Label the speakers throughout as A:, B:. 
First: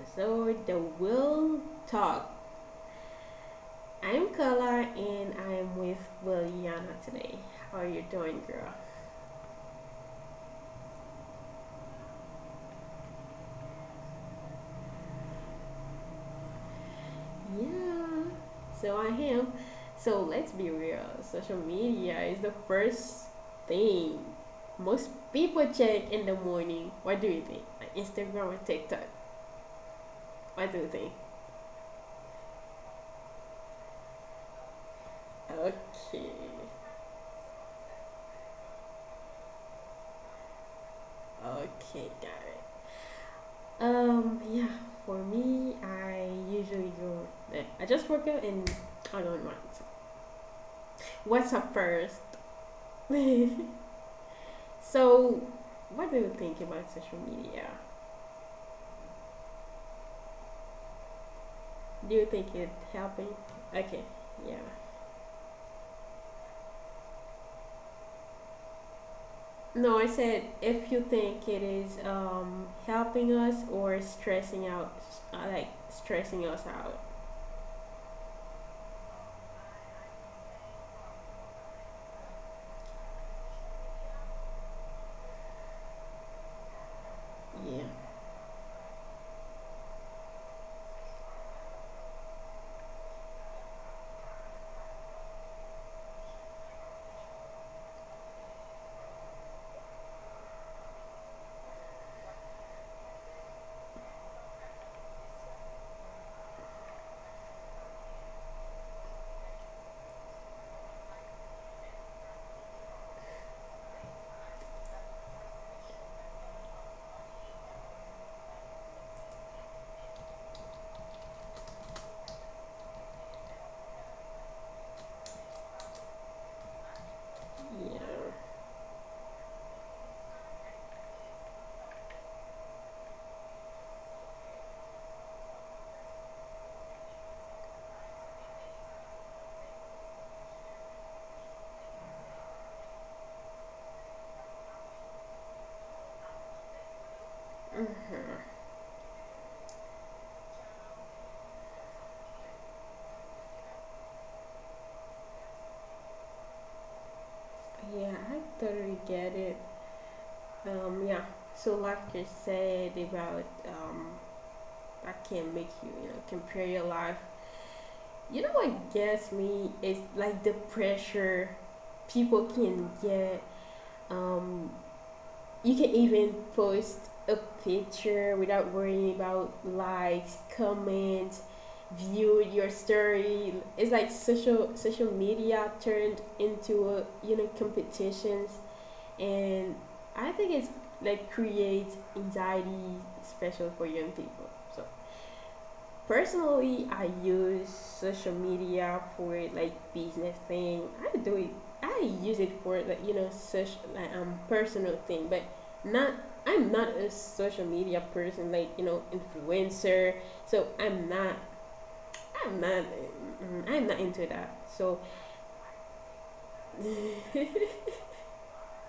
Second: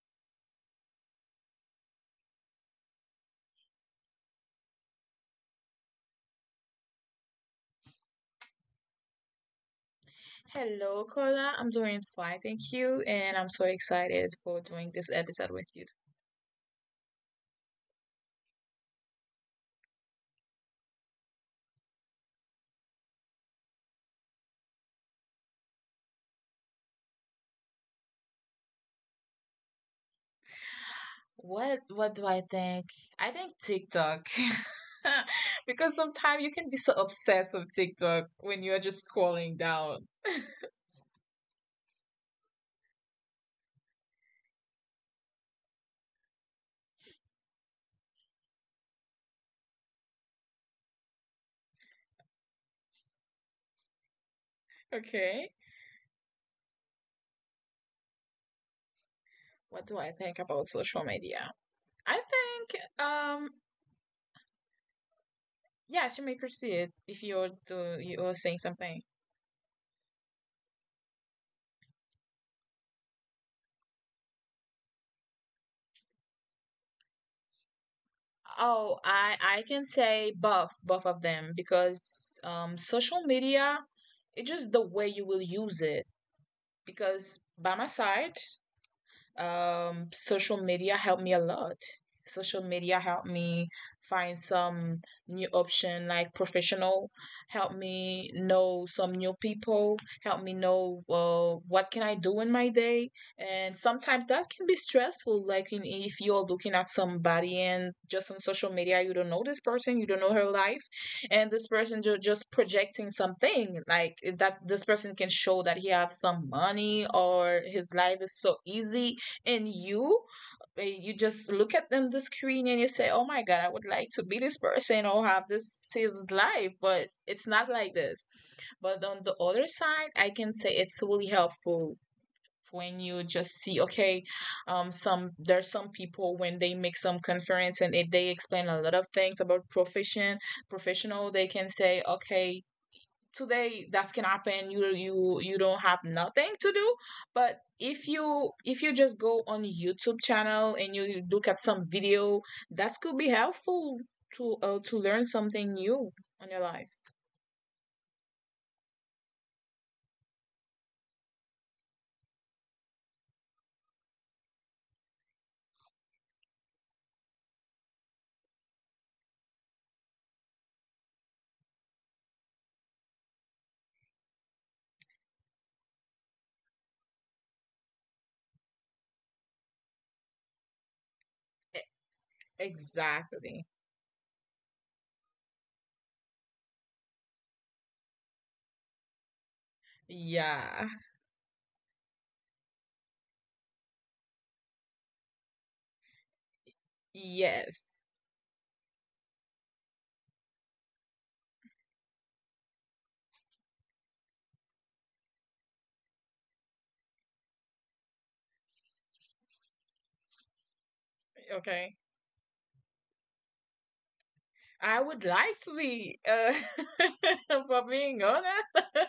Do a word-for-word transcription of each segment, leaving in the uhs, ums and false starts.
A: episode, The Will Talk. I'm Carla and I'm with Williana today. How are you doing, girl?
B: Hello, Kola. I'm doing fine, thank you, and I'm so excited for doing this episode with you.
A: Yeah, so I am. So let's be real, social media is the first thing most people check in the morning. What do you think? Like Instagram or TikTok? What do you think?
B: What what do I think? I think TikTok.
A: Okay,
B: Because sometimes you can be so obsessed with TikTok when you are just scrolling down.
A: okay, got it. Um, yeah, for me, I usually go. eh, I just work out and I don't mind. What's up first? so,
B: Okay.
A: what do you think about social media?
B: What do I think about social media?
A: Do you
B: I
A: think it
B: think
A: helping?
B: um
A: Okay, yeah.
B: yeah, she may proceed if you're do you are saying something.
A: No, I said if you think it is um, helping us or stressing out, uh, like stressing us out.
B: Oh, I I can say both both of them because um social media, it's just the way you will use it because
A: Yeah,
B: by my side. Um, social media helped me a lot. Social media helped me find some new option, like professional, helped me know some new people, helped me know uh, what can I do in my day. And sometimes that can be stressful. Like in, if you're looking at somebody and just on social media, you don't know this person, you don't know her life, and this person ju- just projecting something like eh, that. This person can show that he has some money or his life is so easy, and you uh, you just look at them the screen, and you say, "Oh my God, I would like to be this person or have this his life, but it's not
A: yeah,
B: like this." But on the other side, I can say it's really helpful when you just see, okay, um some there's some people when they make some conference, and it, they explain a lot of things about profession professional. They can say, okay, today that can happen. You you you don't have nothing to do, but if you if you just go on YouTube channel and you look at some video, that could be helpful to uh, to learn something new on your life.
A: yeah. I totally get it. Um, yeah. So, like you said about um, I can't make you, you know, compare your life. You know what gets me is like the pressure people can get. Um, you can even post a picture without worrying about likes, comments,
B: E-
A: view your
B: exactly.
A: story. It's like social social media turned into a, you know competitions, and I think it's
B: Yeah.
A: like creates anxiety, special for young people. So personally, I use
B: Yes.
A: social media for like business thing. I do it. I use it for like you know such like um personal thing, but not. I'm not a social media person, like you know influencer. So I'm not.
B: Okay.
A: I'm not. mm, I'm not into that.
B: I
A: So
B: would like to be, uh for being honest,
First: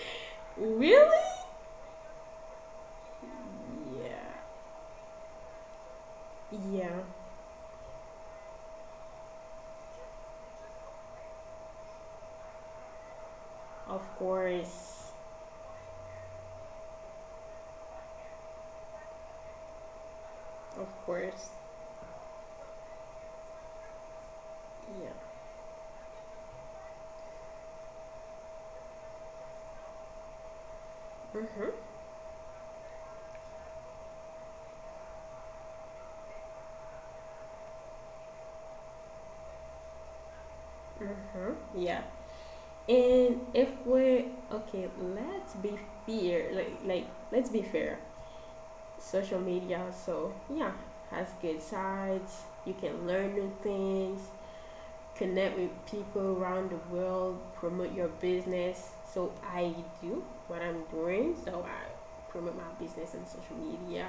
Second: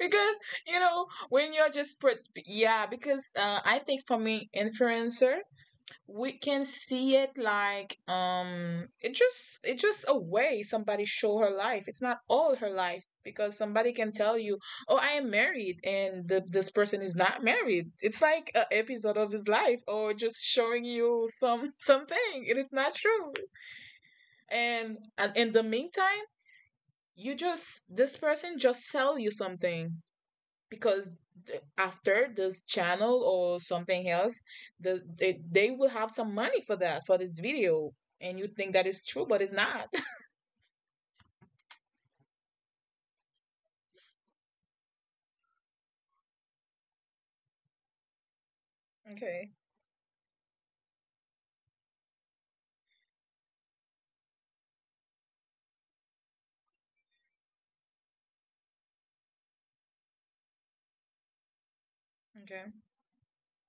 B: because you know
A: really,
B: when you're just put. Yeah. Because uh, I think for
A: yeah,
B: me, influencer, we can
A: yeah.
B: see it like um it just it's just a way somebody show her life. It's not all her life, because
A: Of
B: somebody can tell you,
A: course,
B: oh, I am married, and the, this person is not married. It's like a episode of his life, or just
A: of
B: showing
A: course,
B: you some something it is not true.
A: yeah.
B: And, and in the meantime, you just this person just sell you something, because
A: Mm-hmm.
B: th- after this channel or something else, the they, they will have some money for that for this video, and you think that is true, but it's not.
A: Mm-hmm, yeah. And if we're okay, let's be fair. Like like let's be fair. Social media,
B: Okay.
A: so yeah, has good sides. You can learn new things, connect with people around the world, promote your business. So I do what I'm doing. So I promote my
B: Okay.
A: business on social media,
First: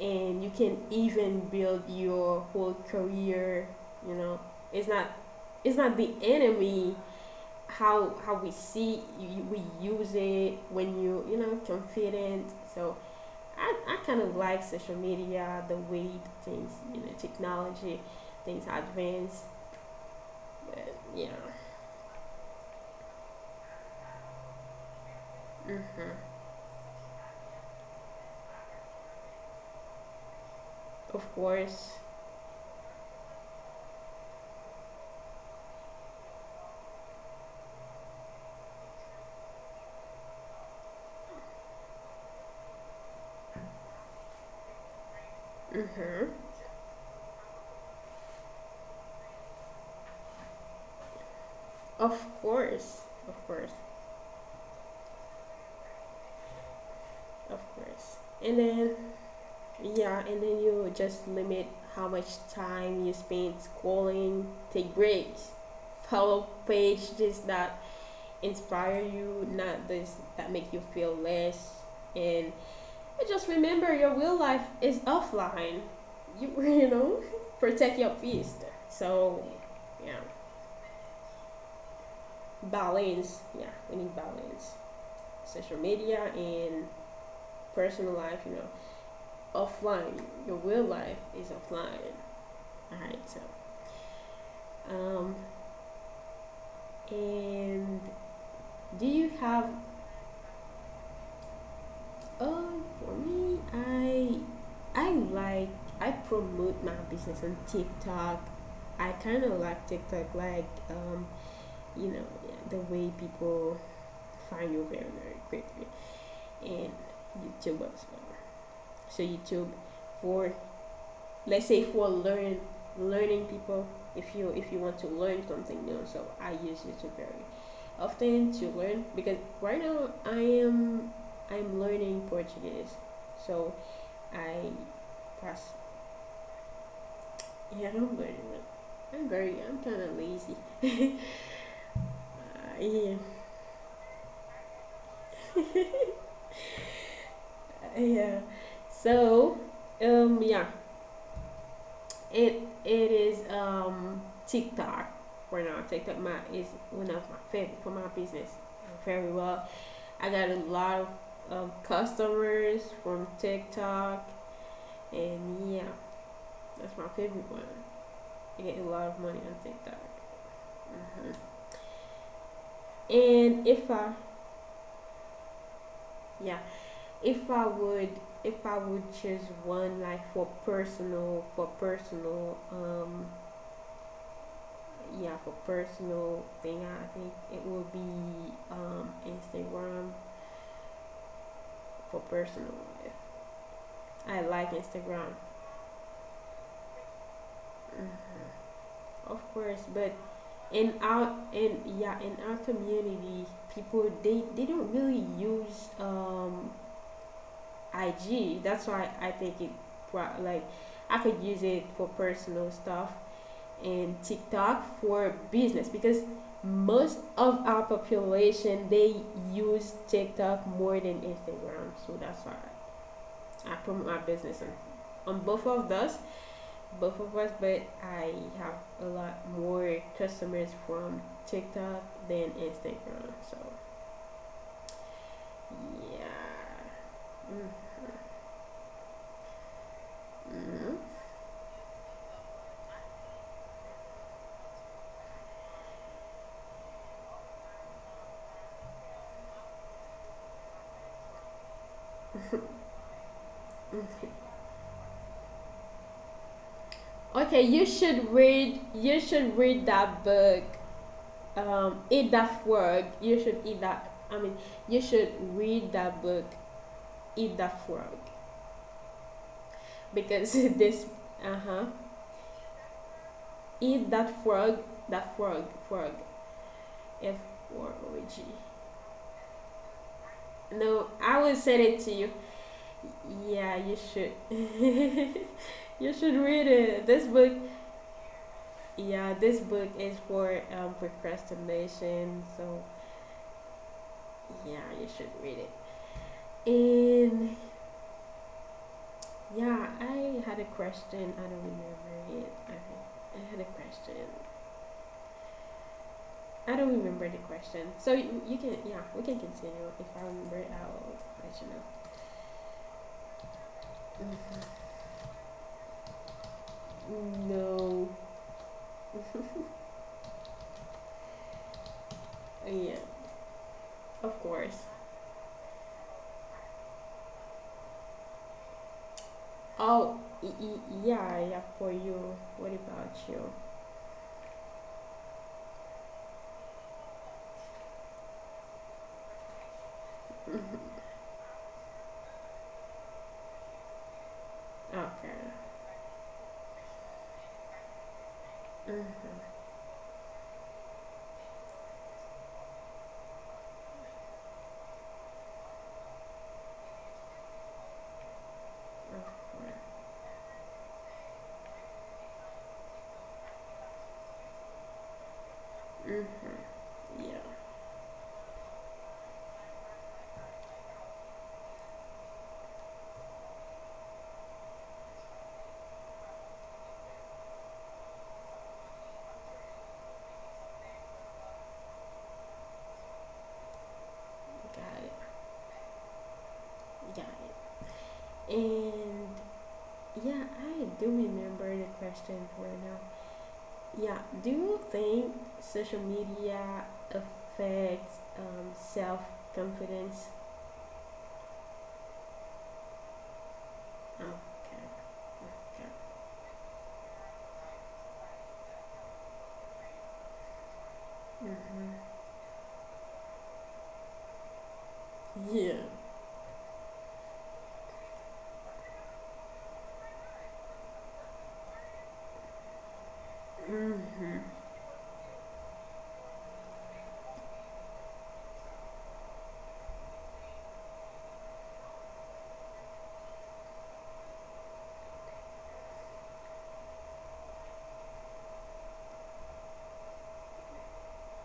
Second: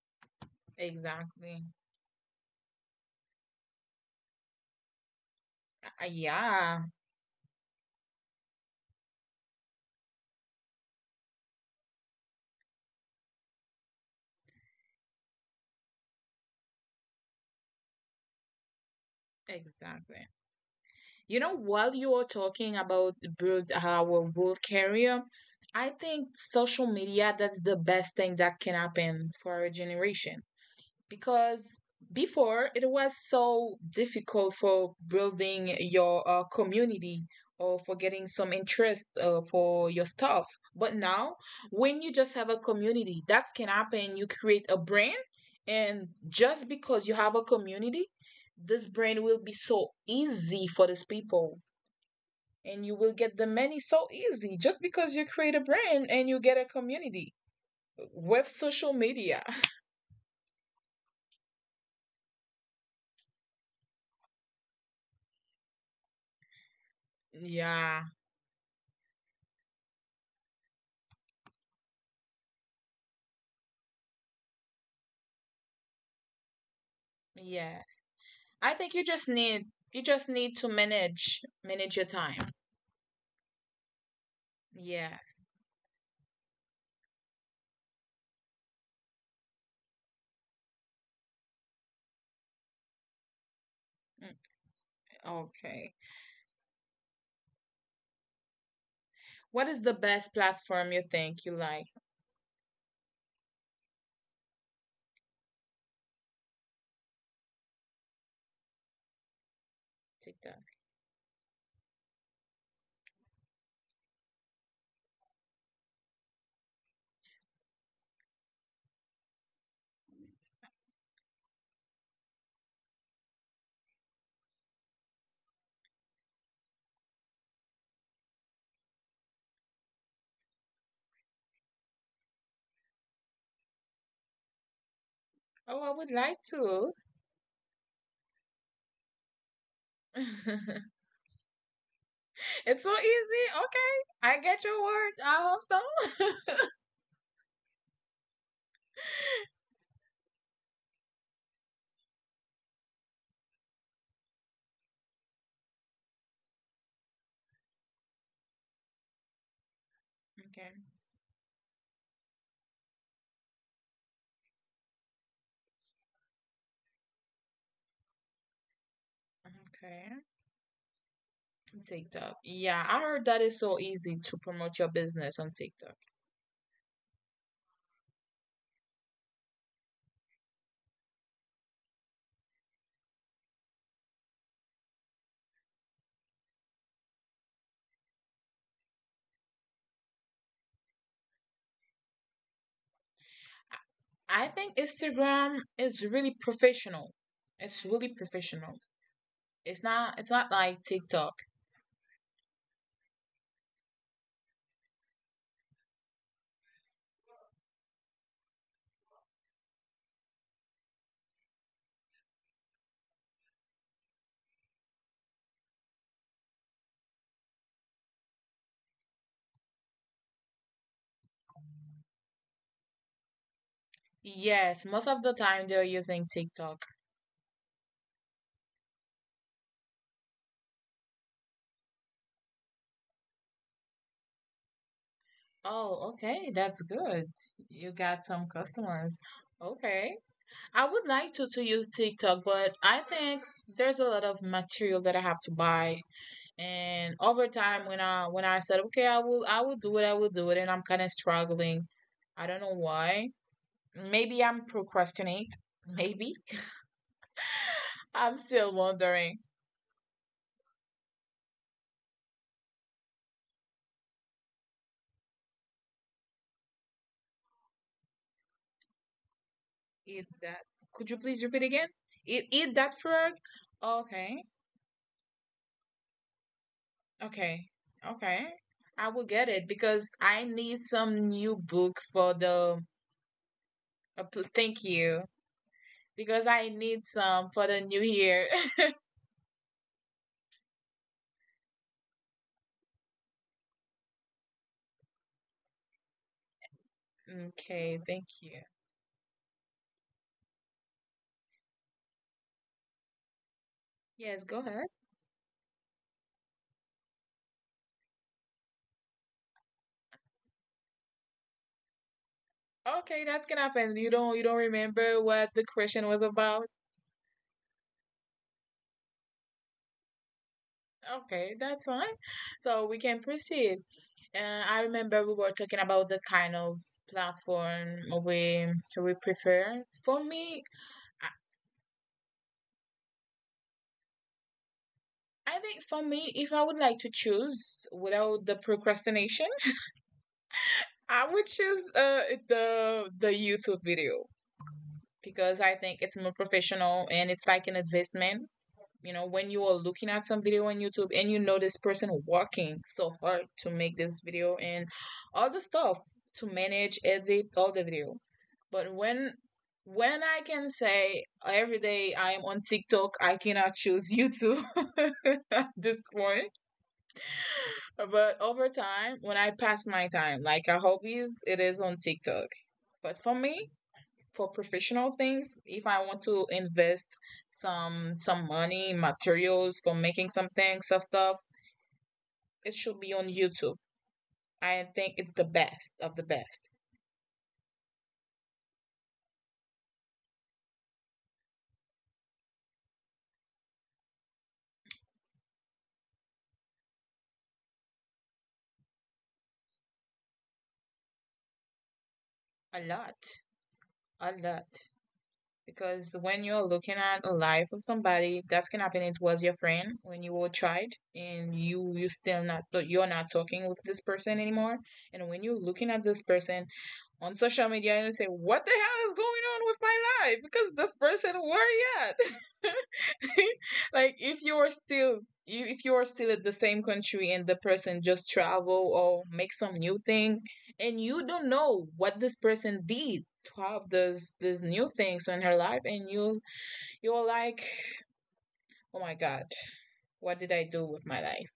A: and you can even build your whole career. You know, it's not it's not the
B: Yeah.
A: enemy how how we see you, we use it when you you know confident. So I, I kind of like social media, the way things you know technology, things advance.
B: Exactly.
A: But yeah,
B: You know, while you are talking about build our world career, I think social media, that's the best thing that can happen for our generation,
A: of
B: because
A: course,
B: before it was so difficult for building your uh, community, or for getting some interest uh, for your stuff. But now, when you just have a community, that can happen. You create a brand, and just because you have a community, this brand will be so easy for these people,
A: of
B: and you will
A: course,
B: get the
A: of
B: money
A: course,
B: so easy, just because you create a brand and you get a community
A: of
B: uh,
A: course.
B: with
A: And
B: social
A: then
B: media.
A: yeah, and then you just limit how much time you spend scrolling, take breaks, follow page, this
B: Yeah,
A: that. Inspire you, not this that make you feel less. And just remember, your real life is offline. You you know,
B: yeah.
A: protect your
B: I
A: peace.
B: think you just need,
A: So,
B: you just
A: yeah,
B: need to manage manage your time.
A: balance. Yeah, we need balance.
B: Yes.
A: Social media and personal life. You know, offline. Your real life is offline. All right. So,
B: Mm.
A: um,
B: Okay.
A: and do you
B: What is the
A: have
B: best platform you think you like?
A: Uh, for me, I I like I promote my business on TikTok. I kind of like TikTok,
B: TikTok.
A: like um, you know, the way people find you very very quickly, and YouTube as well. So YouTube for let's say for learn learning people. If you if you want to learn something new, so I use YouTube very often to learn because right now I am I'm learning Portuguese, so I pass.
B: Oh, I would like to.
A: Yeah, I'm very, I'm very, I'm kind of lazy.
B: It's so
A: Uh, yeah,
B: easy. Okay. I get your word. I hope so.
A: yeah. So, um, yeah, it it is um TikTok right now. TikTok my is one of my favorite for my business. Very well. I got a lot of um, customers from TikTok, and yeah, that's my favorite one. I get a lot of money on
B: Okay.
A: TikTok. Mhm.
B: TikTok. Yeah, I heard that is
A: And if I,
B: to promote your business on TikTok?
A: yeah, if I would if I would choose one like for personal for personal um yeah for personal thing I think it would be um Instagram for personal.
B: I
A: I
B: think
A: like Instagram,
B: Instagram is really professional. It's really
A: mm,
B: professional.
A: of
B: It's
A: course,
B: not
A: but
B: it's not like
A: in
B: TikTok.
A: our in yeah in our community people they they don't really use um I G. That's why I think it pro- like I could use it for personal stuff and TikTok for business because most of our population they use TikTok more than Instagram. So that's why I promote my
B: Yes,
A: business on,
B: most of the time
A: on
B: they're
A: both of
B: using
A: those,
B: TikTok.
A: both of us. But I have a lot more customers from TikTok than Instagram. So
B: Oh, okay, that's
A: yeah.
B: good. You got some customers. Okay. I would like
A: Mm-mm.
B: to to use TikTok, but I think there's a lot of material that I have to buy. And over time, when I when I said, okay, I will I will do it, I will do it, and I'm kind of struggling. I don't know why. Maybe I'm procrastinate. Maybe
A: Okay, you
B: I'm
A: should
B: still
A: read.
B: wondering.
A: You should read that book. um, eat that frog. You should eat that. I mean, you should read that book. Eat that frog
B: Eat that.
A: because
B: Could you please
A: this.
B: repeat again?
A: Uh huh.
B: Eat eat that frog. Okay,
A: Eat that frog. That frog. Frog.
B: okay,
A: F R
B: okay.
A: O G.
B: I will get it because I need some
A: No,
B: new
A: I will
B: book
A: send
B: for
A: it to you.
B: the.
A: Yeah,
B: uh,
A: you
B: pl-
A: should.
B: Thank you, because
A: you
B: I,
A: should read it.
B: um,
A: This
B: for the
A: book.
B: new year.
A: Yeah, this book is for um, procrastination. So yeah, you should read it. And
B: Okay, thank you.
A: yeah, I had a question. I don't remember it. I, I had a
B: Yes,
A: question.
B: go ahead.
A: I don't remember the question. So you, you can, yeah, we can continue. If I remember it, I'll let
B: Okay, that's gonna happen. You don't you don't
A: you
B: remember what the question was about?
A: know. No.
B: Okay, that's fine. So we
A: Yeah,
B: can proceed.
A: of
B: Uh, I
A: course.
B: remember we were talking about the kind of platform we we prefer.
A: Oh,
B: Me,
A: y- y-
B: I
A: yeah, yeah, for you. What about you?
B: I think for me, if I would like to choose without the procrastination, I would choose uh, the the YouTube video, because I
A: Okay.
B: think it's more professional and it's like an investment. You know, when you are
A: Mm-hmm.
B: looking at some video on YouTube, and you know this person working so hard to make this video and all the stuff to manage edit all the video. But when
A: Of course.
B: when I can say every day I am on TikTok, I cannot choose YouTube at this
A: Mm-hmm.
B: point.
A: Yeah,
B: But over time, when I pass my time like a hobbies, it is on TikTok. But for me, for professional things, if I want to invest some some money materials for making some things stuff stuff, it should be on YouTube. I think
A: got
B: it's the best of the best.
A: it. Got it. And yeah, I do remember the question right now. Yeah. Do you think social media affects um, self confidence?
B: A lot. A
A: Okay.
B: lot.
A: Okay.
B: Because when you're looking at a life of somebody, that's can happen. It was your friend when you were a child, and you you
A: Hmm.
B: still not you're not talking with this person anymore. And when you're looking
A: Yeah.
B: at this person on social media, you say, "What the hell is going on with my life?" Because this person, where yet? Like, if
A: Mm-hmm.
B: you're still you if you're still at the same country, and the person just travel or make some new thing, and you don't know what this person did to have this this new things in her life, and you you're like, oh my God, what did I do with my life?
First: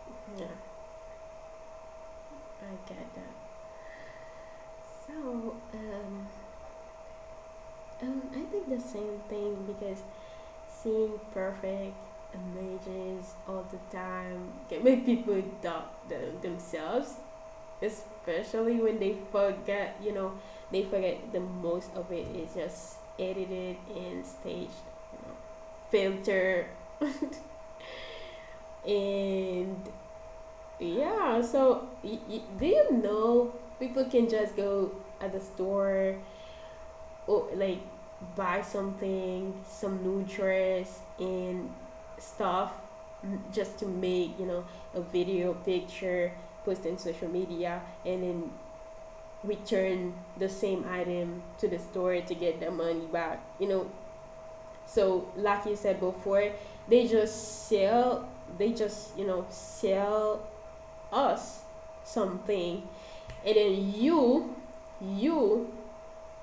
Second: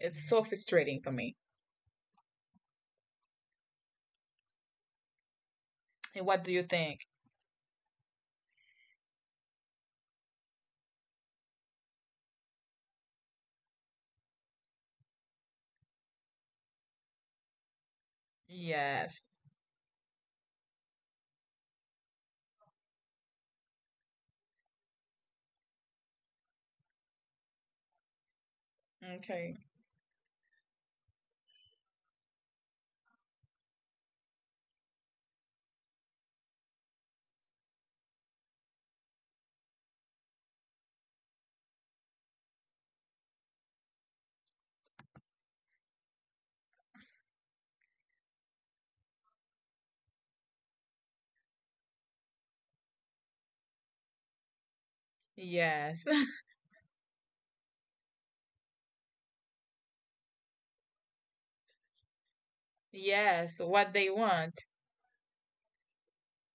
B: It's so
A: Yeah.
B: frustrating for me.
A: I get that. So,
B: And
A: um,
B: what do you think?
A: um, I think the same thing because seeing perfect images all the time can make people doubt the, themselves, especially when they
B: Yes.
A: forget you know they forget the most of it is just edited and staged, you know, filter
B: Okay.
A: and yeah. So y- y- do you know people can just go at the store or like buy something, some new dress and stuff, m- just to make you know a video picture, post in social media, and then return the same item to the store to get the money back. You know, so like you
B: Yes.
A: said before, they just sell, they just you know sell us something,
B: Yes.
A: and
B: What
A: then
B: they want.
A: you, you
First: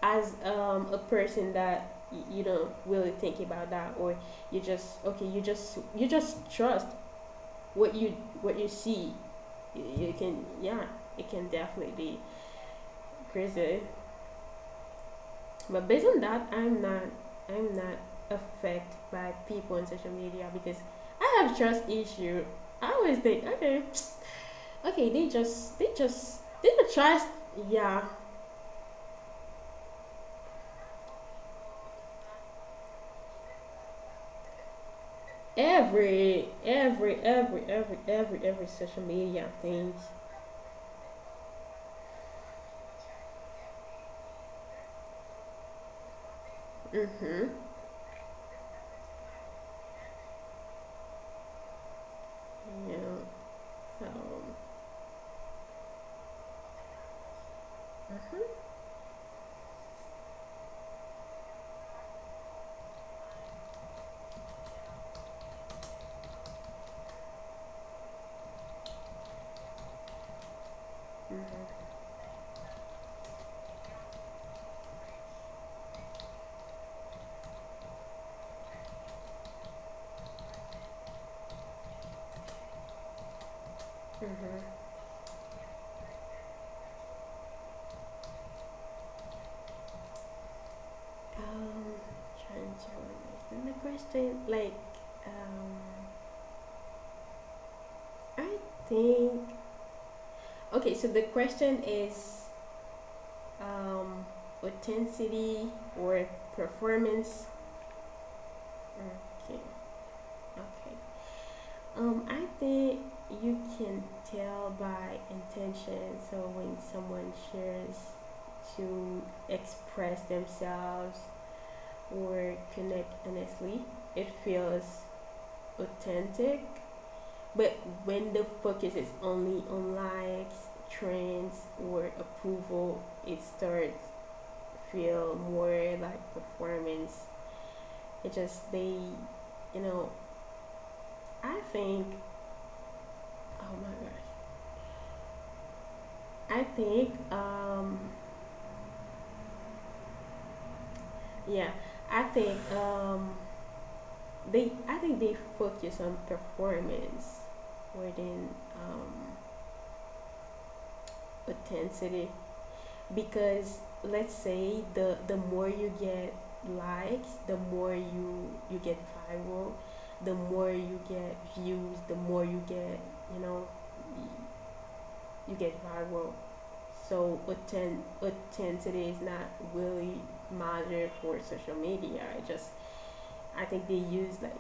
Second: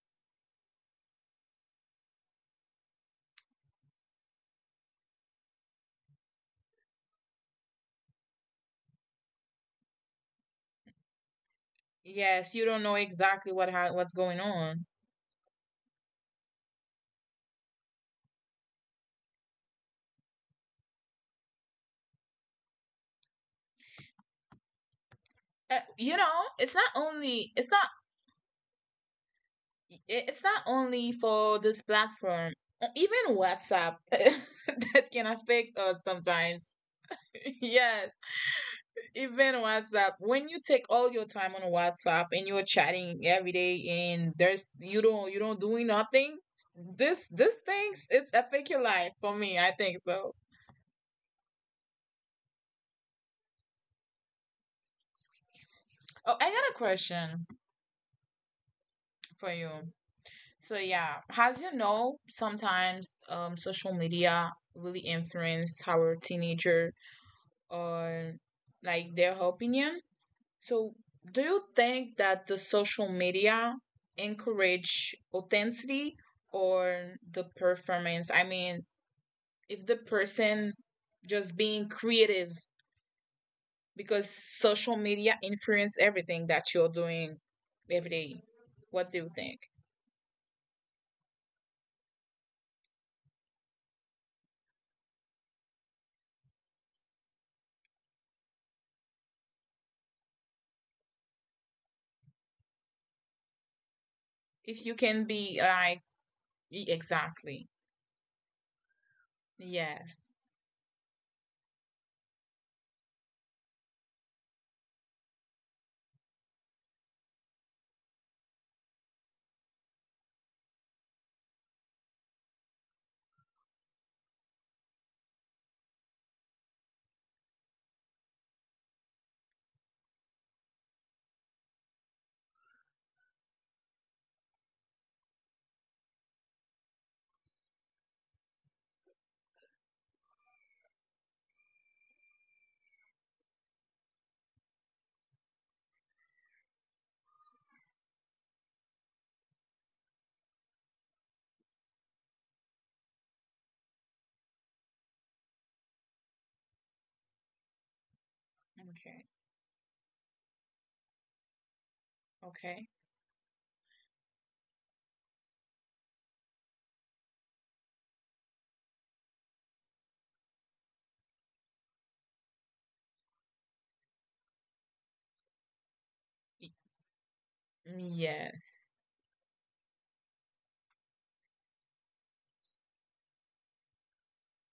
A: as um, a person that y- you don't really think about that, or you just okay, you just you just trust what you what you see. You, you can yeah, it can definitely be
B: Yes. You don't know exactly what
A: crazy.
B: ha- what's going on.
A: But based on that, I'm not I'm not affected by people on social media because I have trust issue. I always think, okay, okay, they just
B: Uh,
A: they
B: you
A: just
B: know,
A: they
B: it's not
A: don't trust
B: only it's not
A: yeah.
B: i- it's not only for this platform, uh, even WhatsApp that can affect
A: Every
B: sometimes.
A: every every every
B: Yes,
A: every every social media
B: even
A: things.
B: WhatsApp. When you take all your time on WhatsApp and you're chatting every day, and there's you don't you don't doing nothing, this this
A: Mm-hmm.
B: things, it's affect your life for me. I think so.
A: Yeah. So
B: Oh, I got a question
A: mm-hmm.
B: for you. So yeah, as you know, sometimes um social media really influence how our teenager or like their opinion. So, do you
A: Mm-hmm.
B: think that the social media encourage authenticity or the performance? I mean, if the person just being creative, because
A: Mm-hmm.
B: social media influence everything that you're doing every day. What do you think?
A: Um trying to understand the question. Like um I think okay, so the question is um,
B: If you can be
A: authenticity
B: like,
A: or performance.
B: exactly.
A: Okay,
B: Yes.
A: okay. Um, I think you can tell by intention. So when someone shares to express themselves or connect honestly, it feels authentic. But when the focus is only on likes, trends, or approval, it starts feel more like performance. It just they, you know, I think. Oh my gosh, I think. Um, yeah, I think. Um, they. I think they focus on performance more than um,
B: Okay.
A: intensity
B: Okay.
A: because let's say the the more you get likes, the more you you get viral, the more you get views, the more you get you know you get viral.
B: Y-
A: So authen-
B: Yes.
A: authenticity is not really measured for social media. I just I think they use like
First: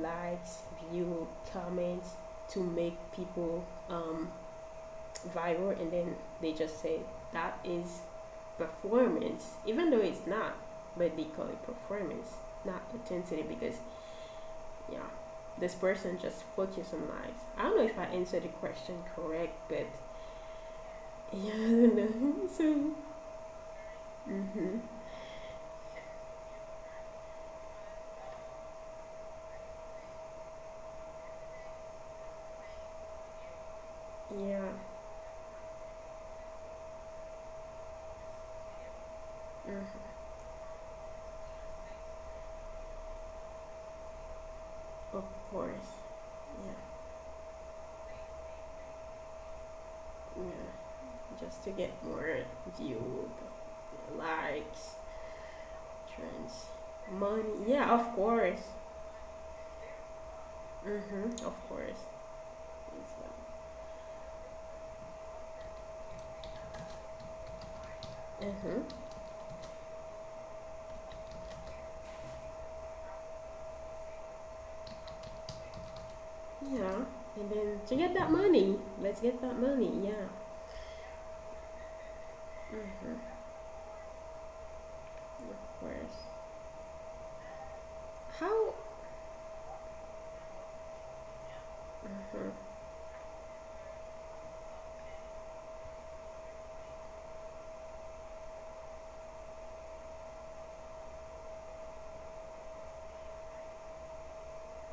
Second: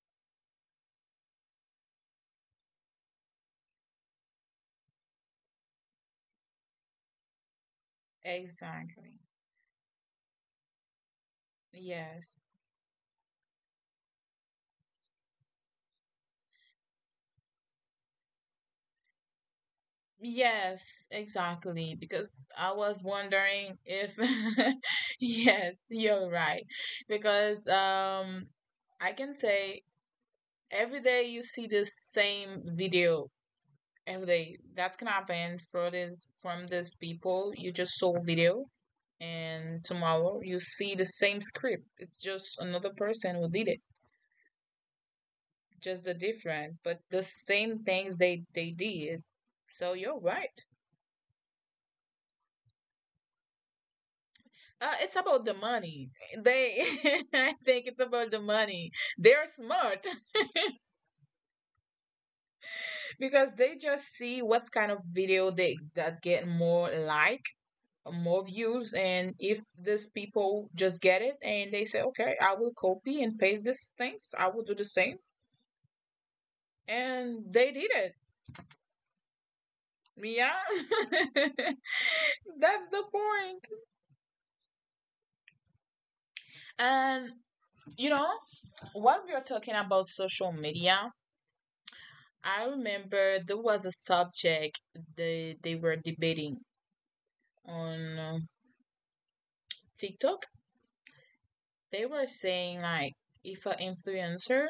A: likes, view, comments to make people um, viral, and then they just say that is
B: Exactly.
A: performance, even though it's not. But they call it performance,
B: Yes.
A: not authenticity, because yeah, this person just focus on likes. I don't know if I answered the question correct, but
B: Yes,
A: yeah, I don't
B: exactly. Because
A: know.
B: I
A: So,
B: was wondering if,
A: mm-hmm.
B: yes, you're right. Because um, I can say every day you see the same video every day.
A: Yeah,
B: That's gonna happen for this from these people. You just saw video, and
A: mhm,
B: tomorrow you see the same script. It's just another person who did it.
A: of course.
B: Just the
A: Yeah,
B: different, but the same things they they did. So you're right.
A: yeah. Just to get more view, likes,
B: Uh, it's about the money.
A: trends,
B: They,
A: money.
B: I
A: Yeah,
B: think
A: of
B: it's about the
A: course.
B: money. They're smart
A: Hmm, of course.
B: because they just see what kind of video they that get more like, more
A: Mm-hmm.
B: views, and if these people just get it and they say, okay, I will copy and paste these things. I will do the same,
A: Yeah. And
B: and
A: then
B: they
A: to
B: did
A: get that
B: it.
A: money, let's get that money. Yeah.
B: Yeah, that's the
A: Hmm,
B: point.
A: of course.
B: And you know,
A: How?
B: while we are talking about social media,
A: Hmm.
B: I remember there was a subject they they were debating on uh, TikTok. They were saying like, if an influencer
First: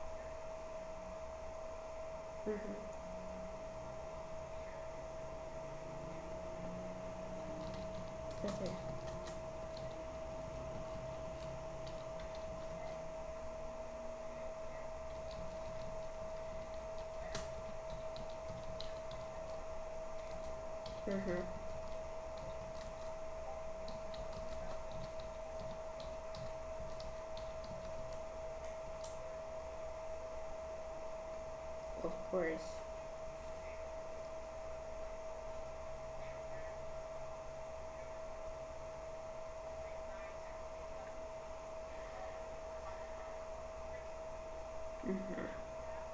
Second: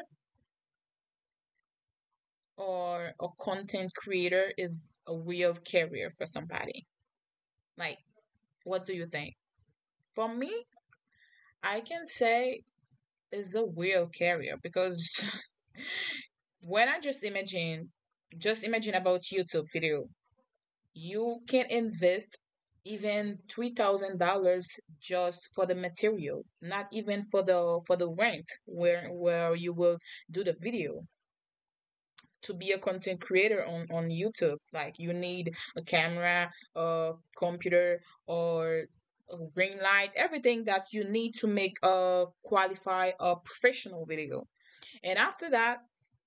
A: Hmm.
B: or a content creator is a real career for somebody. Like,
A: Okay.
B: what do you think? For me, I can say it's a real career, because when I just imagine, just imagine about YouTube video, you
A: Hmm.
B: can invest even three thousand dollars just for the material, not even for the for the rent where where you will do the video.
A: Of
B: To be a
A: course.
B: content creator on on YouTube, like you need a camera, a computer, or a ring light, everything that you need to make a qualify a professional video. And after
A: Hmm.
B: that,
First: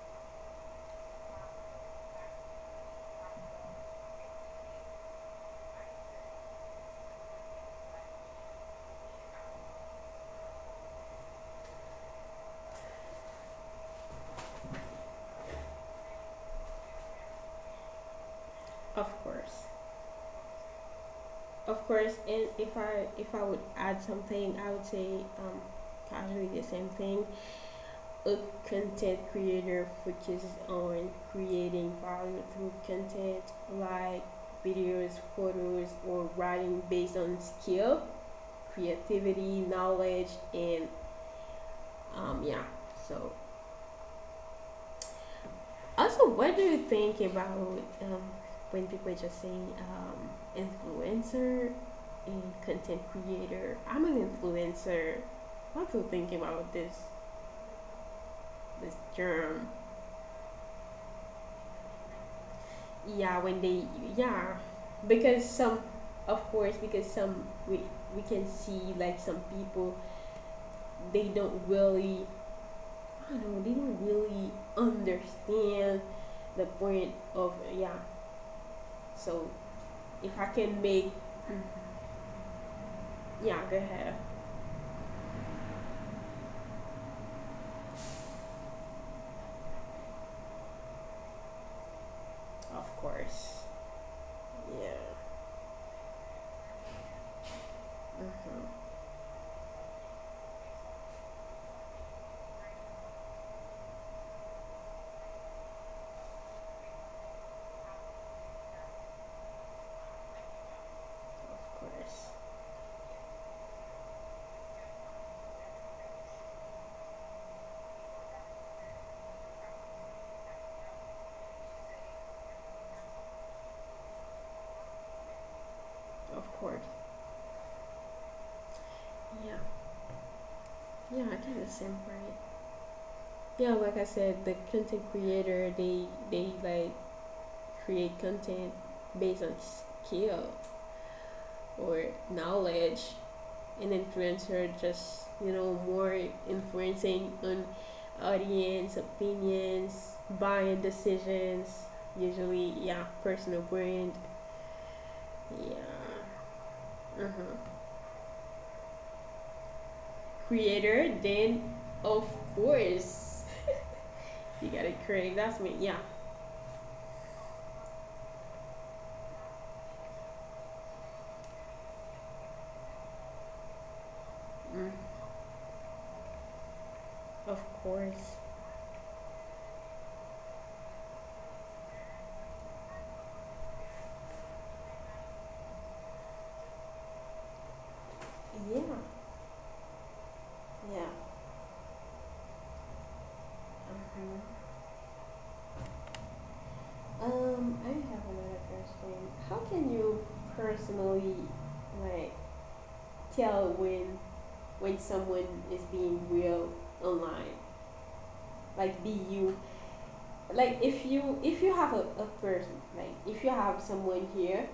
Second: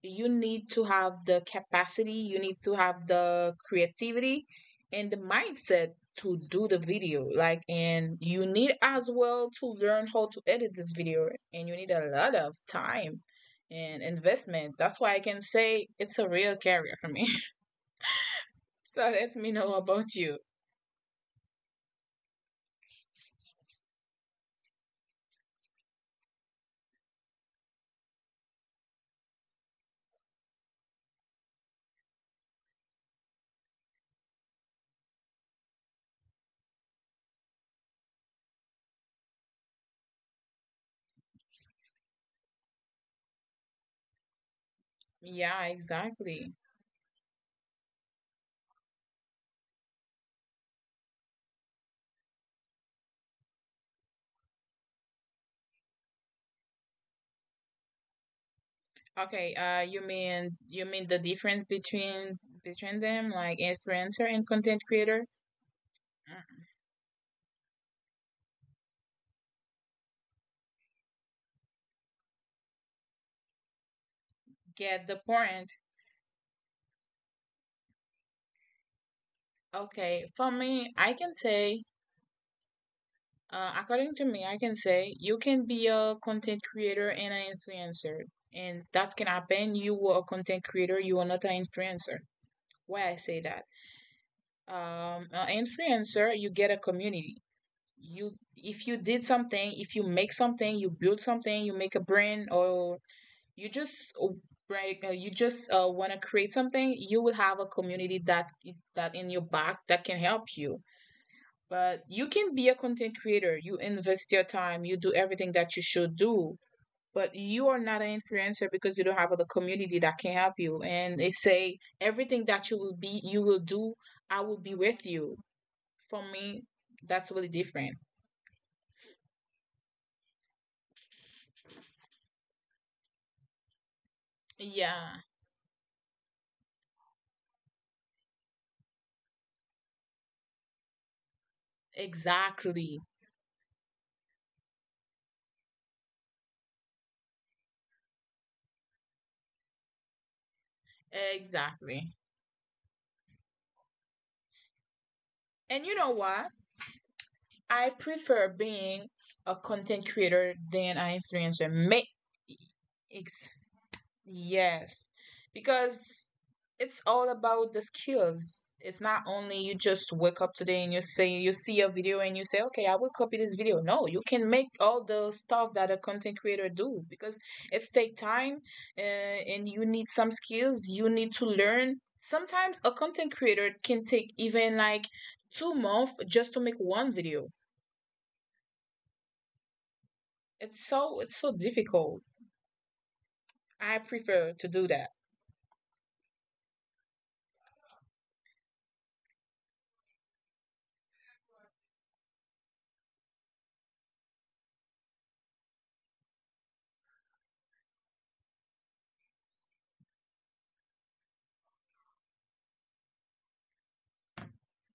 B: you need to have the capacity, you need to have the creativity and the mindset to do the video. Like, and you need as well to learn how to edit this video, and you need a lot of time and investment. That's why I can say it's a real career for me.
A: Of
B: So let me
A: course.
B: know about you.
A: Of course, and if I if I would add something, I would say um, casually the same thing. A content creator focuses on creating value through content like videos, photos, or writing based on skill, creativity, knowledge, and um, yeah. So
B: Yeah, exact.
A: also, what do you think about um, when people are just saying um, influencer a content creator. I'm an influencer. I'm still thinking about this this
B: Okay,
A: term?
B: uh you mean you mean the difference between between them,
A: Yeah, when
B: like
A: they
B: influencer
A: yeah,
B: and content creator?
A: because some of course because some we we can see like some people they don't really I don't know they don't really
B: The point.
A: understand the point of yeah. So if
B: Okay,
A: I
B: for
A: can
B: me,
A: make
B: I can say,
A: yeah, go
B: uh,
A: ahead.
B: according to me, I can say you can be a content creator and an influencer, and that can happen. You were a content creator, you are not an influencer.
A: Of
B: Why I say
A: course.
B: that?
A: Yeah.
B: Um, an influencer, you get a community. You,
A: Mhm.
B: if you did something, if you make something, you build something, you make a brand, or you just uh, like uh, you just uh, want to create something, you will have a community that that in your back that can help you.
A: Of
B: But
A: course.
B: you can be a content creator. You invest your time, you do everything that you should do, but you are not an influencer because you don't have the community that can help you. And they say everything that you will be you will do, I will be with you. For
A: Of
B: me,
A: course.
B: that's really different.
A: Yeah. Yeah, I think the same right. Yeah, like I said, the content
B: Yeah,
A: creator they they like create content based on skill or
B: exactly.
A: knowledge. An influencer just you know more influencing on audience opinions, buying decisions.
B: Exactly.
A: Usually, yeah, personal brand. Yeah,
B: And you know what?
A: uh-huh.
B: I prefer being a content creator than an
A: Creator.
B: influencer.
A: Then
B: Make
A: of course you gotta
B: yes.
A: create. That's me. Yeah,
B: Because it's all about the skills. It's not only you just wake up today and you say you see a video and you say, okay, I will copy this video. No, you can make
A: mm,
B: all the stuff that a content creator do because
A: of
B: it's take
A: course.
B: time uh, and you need some skills. You need to learn. Sometimes a content creator can take even like two months just to make one video.
A: Yeah.
B: It's so
A: Yeah.
B: it's so difficult. I prefer to do
A: Hmm.
B: that.
A: Um, I have another question. How can you personally like tell when when someone is being real online? Like be you like if you if you have a, a person, like if you have someone here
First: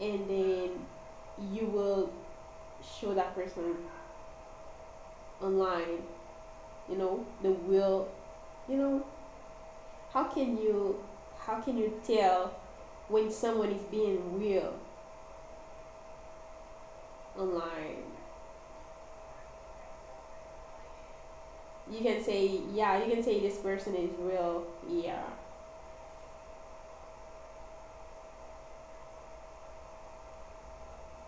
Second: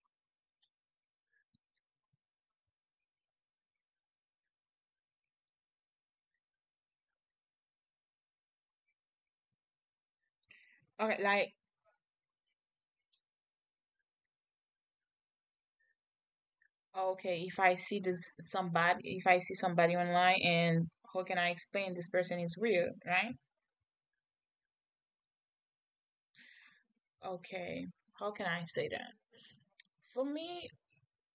A: and then you will show that person online, you know, the will you know, how can you
B: Okay, like
A: how can you tell when someone is being real
B: okay, if I see
A: online?
B: this somebody, if I see somebody online, and how can I explain
A: You
B: this
A: can
B: person is
A: say
B: real,
A: yeah you can
B: right?
A: say this person is real yeah.
B: Okay, how can I say that? For me,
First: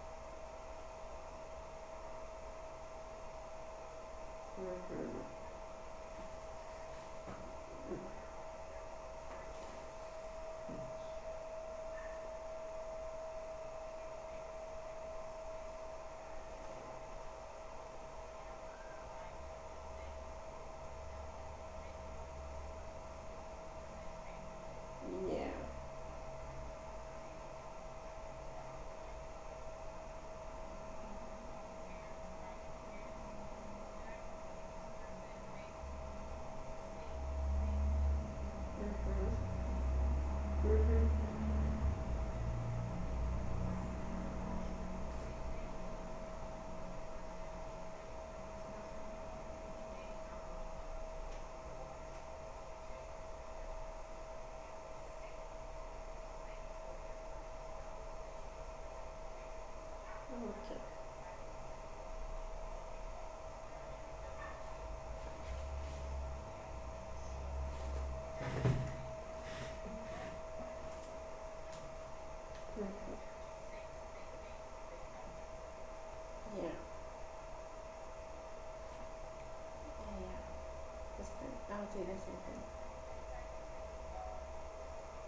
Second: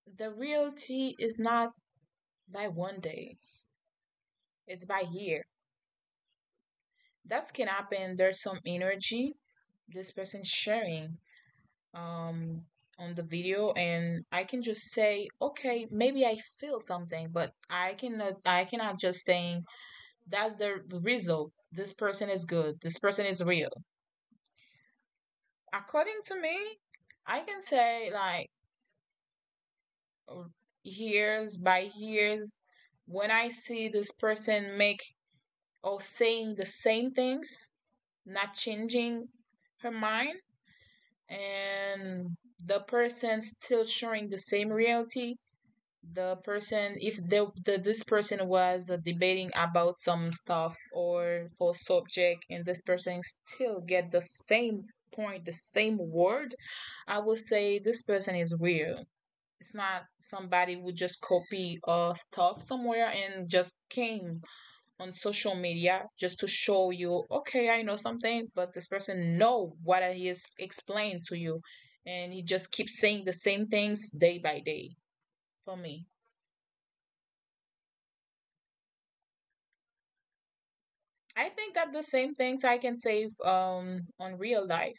B: the reality is not by one day; it's by
A: Mm-hmm.
B: year. That can happen. There's some energy this person sharing, um on the video, and I can just say, okay, maybe I feel something, but I cannot I cannot just saying that's the result. This person is good. This person is real.
A: Yeah.
B: According to me, I can say like years by years when I see this person make or saying the same things, not changing
A: Mm-hmm.
B: her mind,
A: Mm-hmm.
B: and the person still showing the same reality. The person, if the, the this person was uh, debating about some stuff or for subject, and this person still get the same point, the same word, I would say this person is real. It's not
A: Okay.
B: somebody who just copy uh stuff somewhere and just came on social media just to show you, okay, I know something. But this person know what he is explained to you, and he just keeps
A: Mm-hmm.
B: saying the same things day by day. For me,
A: Yeah, yeah, yeah. That's good,
B: I
A: I would say
B: think
A: the
B: that the
A: same thing.
B: same things I can save um on real life.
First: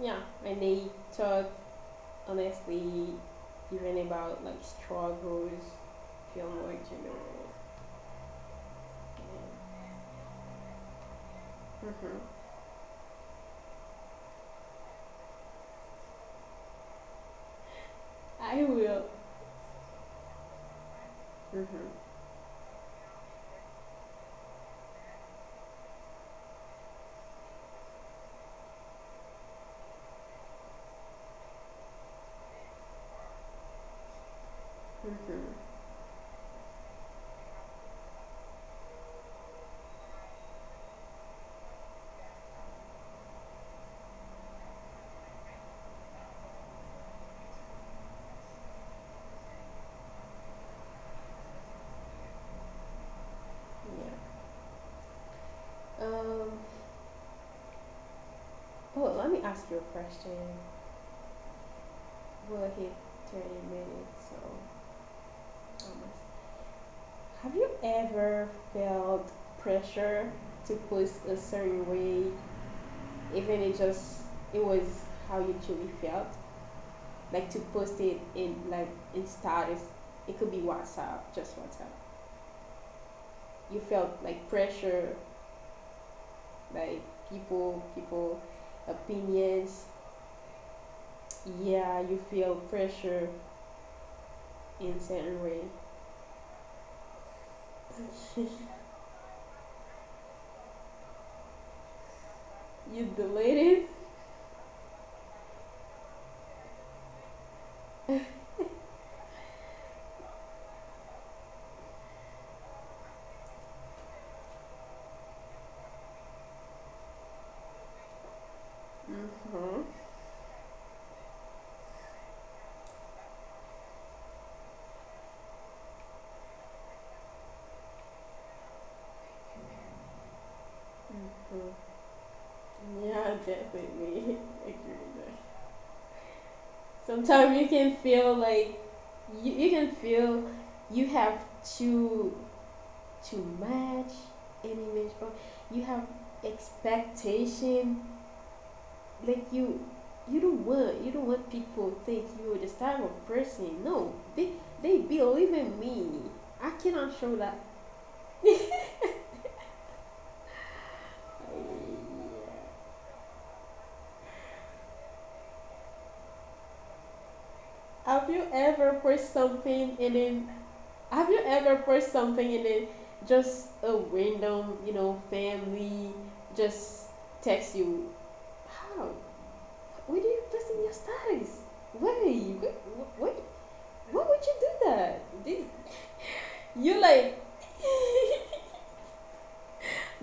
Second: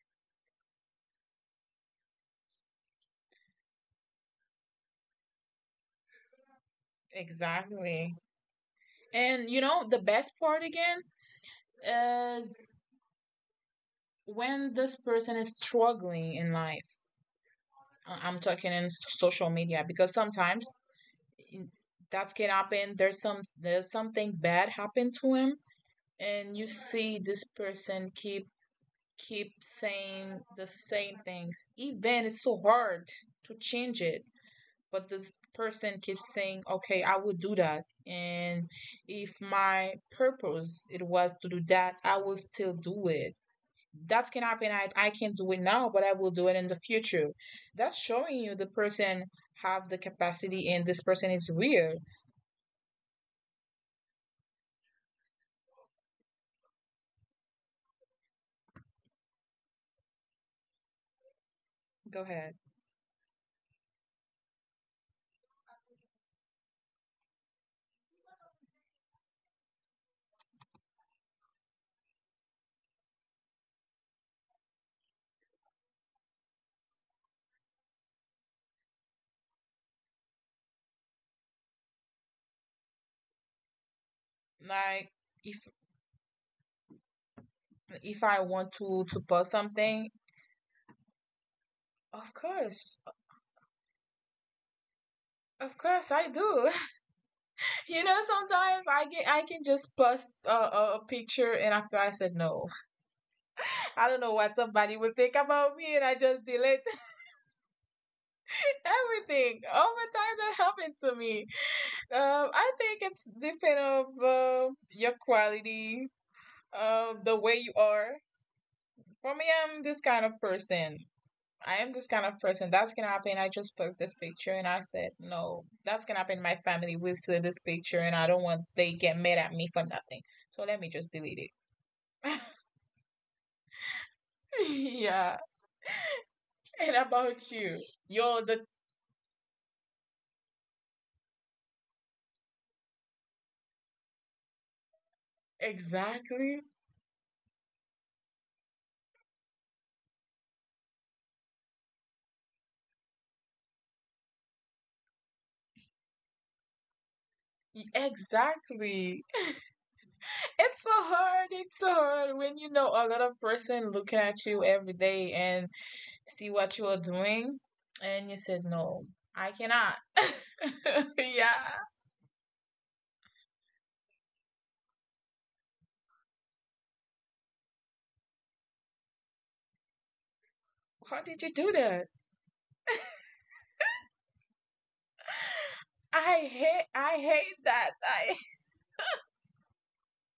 A: Yeah, when they talk honestly, even about like struggles, feel more general.
B: Exactly. And you
A: Yeah.
B: know, the best part again
A: Mm-hmm.
B: is when this person is struggling in life. I- I'm
A: I
B: talking in s-
A: will.
B: social media because sometimes
A: Mm-hmm.
B: that can happen. There's some there's something bad happened to him, and you see this person keep keep saying the same things. Even it's so hard to change it. But this
A: Mm-hmm.
B: person keeps saying, okay, I will do that, and if my purpose it was to do that, I will still do it. That can happen. I, I can't do it now, but I will do it in the future. That's showing you the person have the capacity, and this person is real.
A: Yeah. um oh, let me ask you a question.
B: Go
A: We're
B: ahead.
A: like at thirty minutes, so have you ever felt pressure to post a certain way, even it just it was how you truly felt, like to post it in like in status? It could be WhatsApp, just WhatsApp. You felt like
B: Like,
A: pressure,
B: if
A: like people,
B: if
A: people,
B: I want to to post
A: opinions.
B: something,
A: Yeah, you
B: of
A: feel
B: course,
A: pressure in certain way.
B: of course I do. You know, sometimes I get I can just post a, a, a picture, and after I said, no,
A: You deleted it.
B: I don't know what somebody would think about me, and I just delete everything. Over time, that happened to me. Um, I think it's depend of uh, your quality, uh, the way you are. For me,
A: Mm-hmm.
B: I'm this kind of person. I am this kind of person. That's gonna happen. I just post this picture, and I said, no, that's gonna happen. My family will see this picture, and I don't want they get mad at me for nothing. So let me just delete
A: Mm-hmm.
B: it.
A: Yeah, definitely agree with
B: Yeah.
A: that.
B: And about
A: Sometimes you
B: you,
A: can feel
B: yo, the.
A: like you, you can feel you have to to match an image, or you have
B: Exactly,
A: expectation, like you you don't want you don't want people think you're this type of person. No, they they believe in me, I cannot show that.
B: exactly. It's so hard. It's so hard when you know a lot of person looking at you every day and see what you are doing, and
A: Have
B: you,
A: you ever posted
B: I cannot.
A: something and then, have you
B: Yeah.
A: ever pressed something and then just a random, you know, family just text you? How? Why do you press in your
B: How did you
A: status?
B: do that?
A: Why? Wait, wait, why would you do that? Did
B: I hate.
A: you
B: I
A: like
B: hate that. I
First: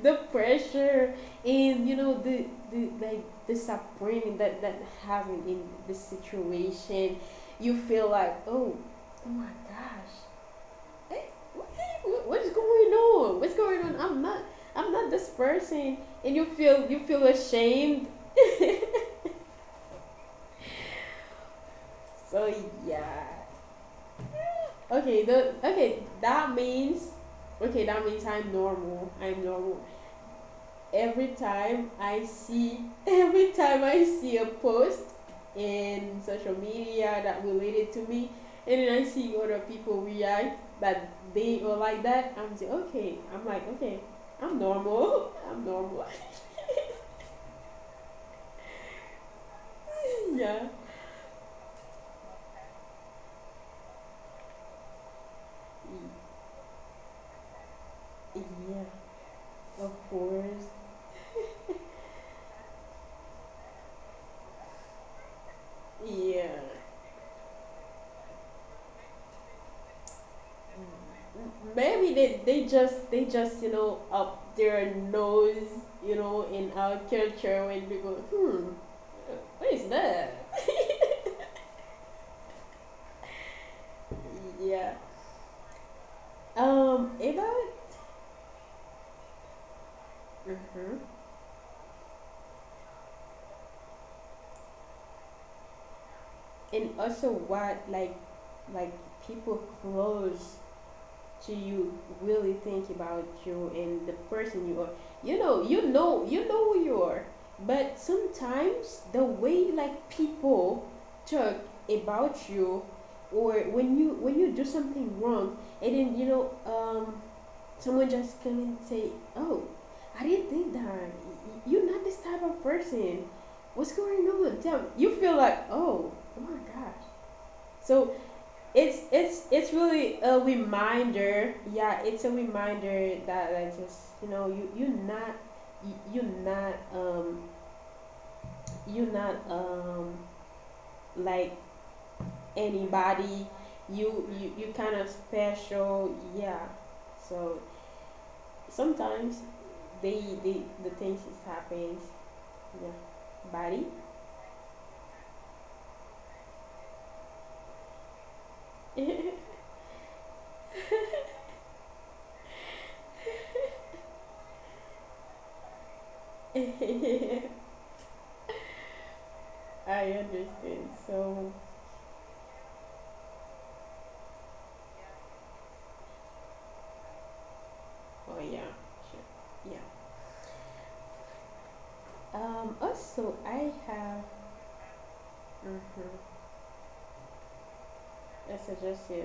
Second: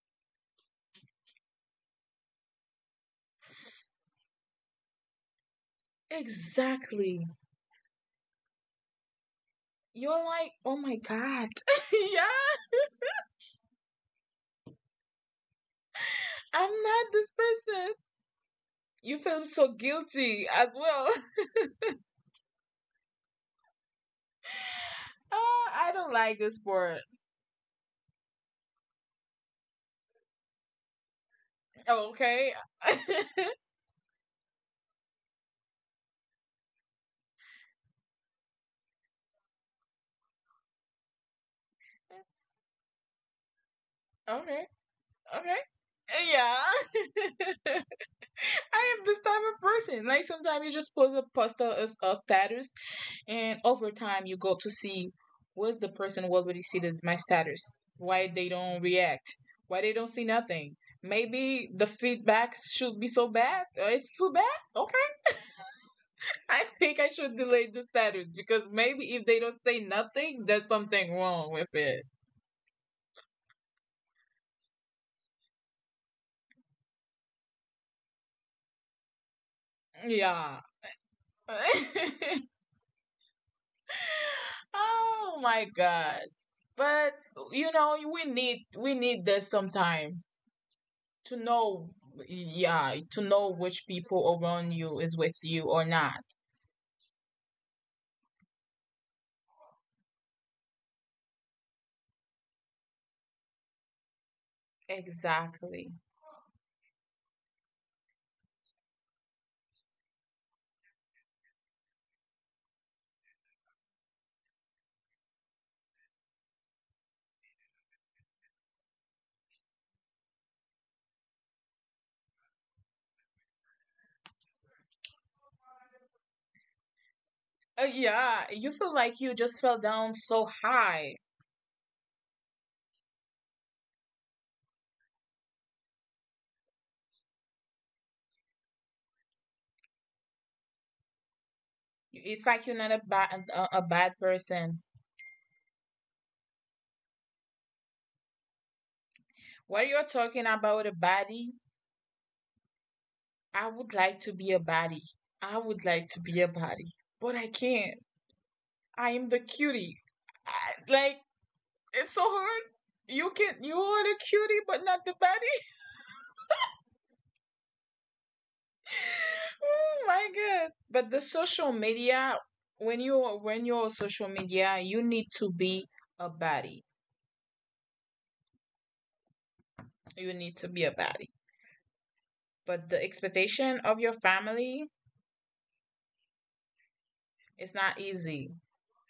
A: the pressure, and you know the the like the suffering that that happened in this situation?
B: exactly.
A: You feel like, oh, oh my gosh.
B: You're like, oh my
A: Hey,
B: God.
A: what,
B: Yeah.
A: what is going on? What's going on? I'm not. I'm not this person, and you
B: I'm
A: feel you
B: not
A: feel
B: this person.
A: ashamed.
B: You feel so guilty as well.
A: So yeah. Okay. The
B: Uh, I
A: okay.
B: don't like this
A: That
B: sport.
A: means. Okay, that means I'm normal. I'm normal. Every time
B: Oh,
A: I
B: okay.
A: see,
B: Okay.
A: every time I see a post in social media that related to me, and then I see other people react that they are like that, I'm just okay. I'm like okay.
B: Okay.
A: I'm normal. I'm normal.
B: Yeah. I am this type of person. Like, sometimes you
A: Yeah.
B: just post a post a a status, and over time you go to see what's the person, what would he see that my status? Why they don't
A: Yeah.
B: react? Why they
A: Of
B: don't see nothing?
A: course.
B: Maybe the feedback should be so bad. Uh, It's too bad. Okay. I
A: Yeah.
B: think I should delete the status because maybe if they don't say nothing, there's something wrong with it.
A: Maybe they, they just they just you know up their nose. You know, in our culture when we go, hmm, what is
B: Yeah.
A: that. Yeah.
B: Oh my God. But
A: um
B: you
A: about
B: know, we need we need this sometime to know, yeah, to know which people around you is with you or not.
A: And also what like like people clothes to you really think about you and the person you are. You know,
B: Exactly.
A: you know, you know who you are. But sometimes the way like people talk about you, or when you when you do something wrong, and then you know, um, someone just come and say, "Oh, I didn't think that. You're not this type of person. What's going on?" Tell you feel like, "Oh, oh my gosh."
B: Uh,
A: So
B: yeah, you feel
A: it's
B: like you
A: it's
B: just fell
A: it's
B: down
A: really
B: so
A: a
B: high.
A: reminder. Yeah, it's a reminder that like just you know you you're not you, you're not um you're not um like
B: It's like you're not a bad
A: anybody.
B: a, a bad
A: You you
B: person.
A: you kind of special. Yeah. So sometimes
B: What you're
A: they
B: talking
A: they
B: about a
A: the things
B: body,
A: that happens. Yeah,
B: I would
A: body.
B: like to be a body. I would like to be a body, but I can't. I am the cutie. I, like it's so hard. You can you are the cutie, but not the baddie. Oh
A: I
B: my God!
A: understand.
B: But the
A: So
B: social media, when you are- when you're on social media, you need to be a baddie.
A: oh yeah, sure. Yeah.
B: You need to be a baddie.
A: Um.
B: But the
A: Also, I
B: expectation of
A: have
B: your family
A: Mm-hmm.
B: is not
A: I
B: easy.
A: suggest you.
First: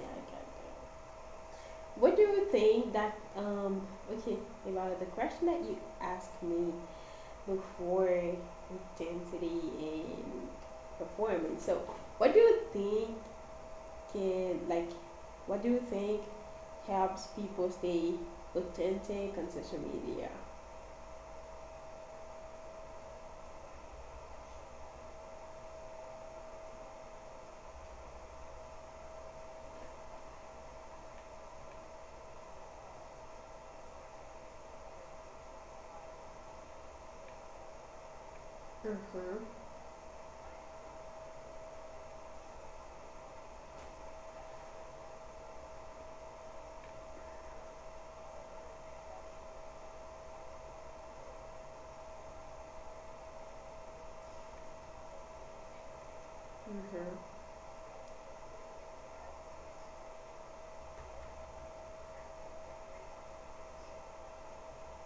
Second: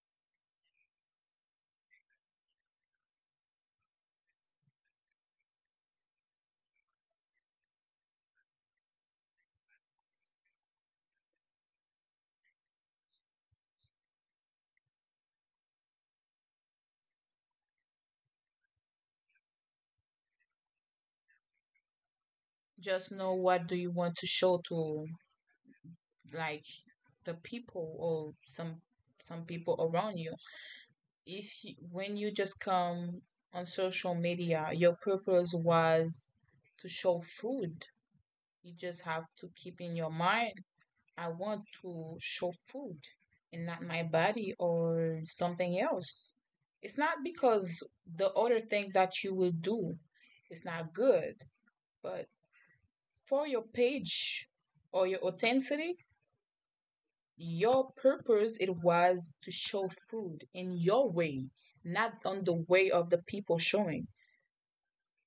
A: Yeah, I can do. What do you think that um okay about the question that you asked me before, intensity and performance? So, what do you think can like what do you think helps people stay authentic on social media?
B: Just know what do you want to show to, like, the people or some some people around you. If you, when you just come on social media, your purpose was to show food. You just have to
A: Mm-hmm.
B: keep in your mind, I want to show food and not my body or something else. It's not because the other things that you will do is not good, but for your page or your authenticity,
A: Mm-hmm.
B: your purpose it was to show food in your way, not on the way of the people showing.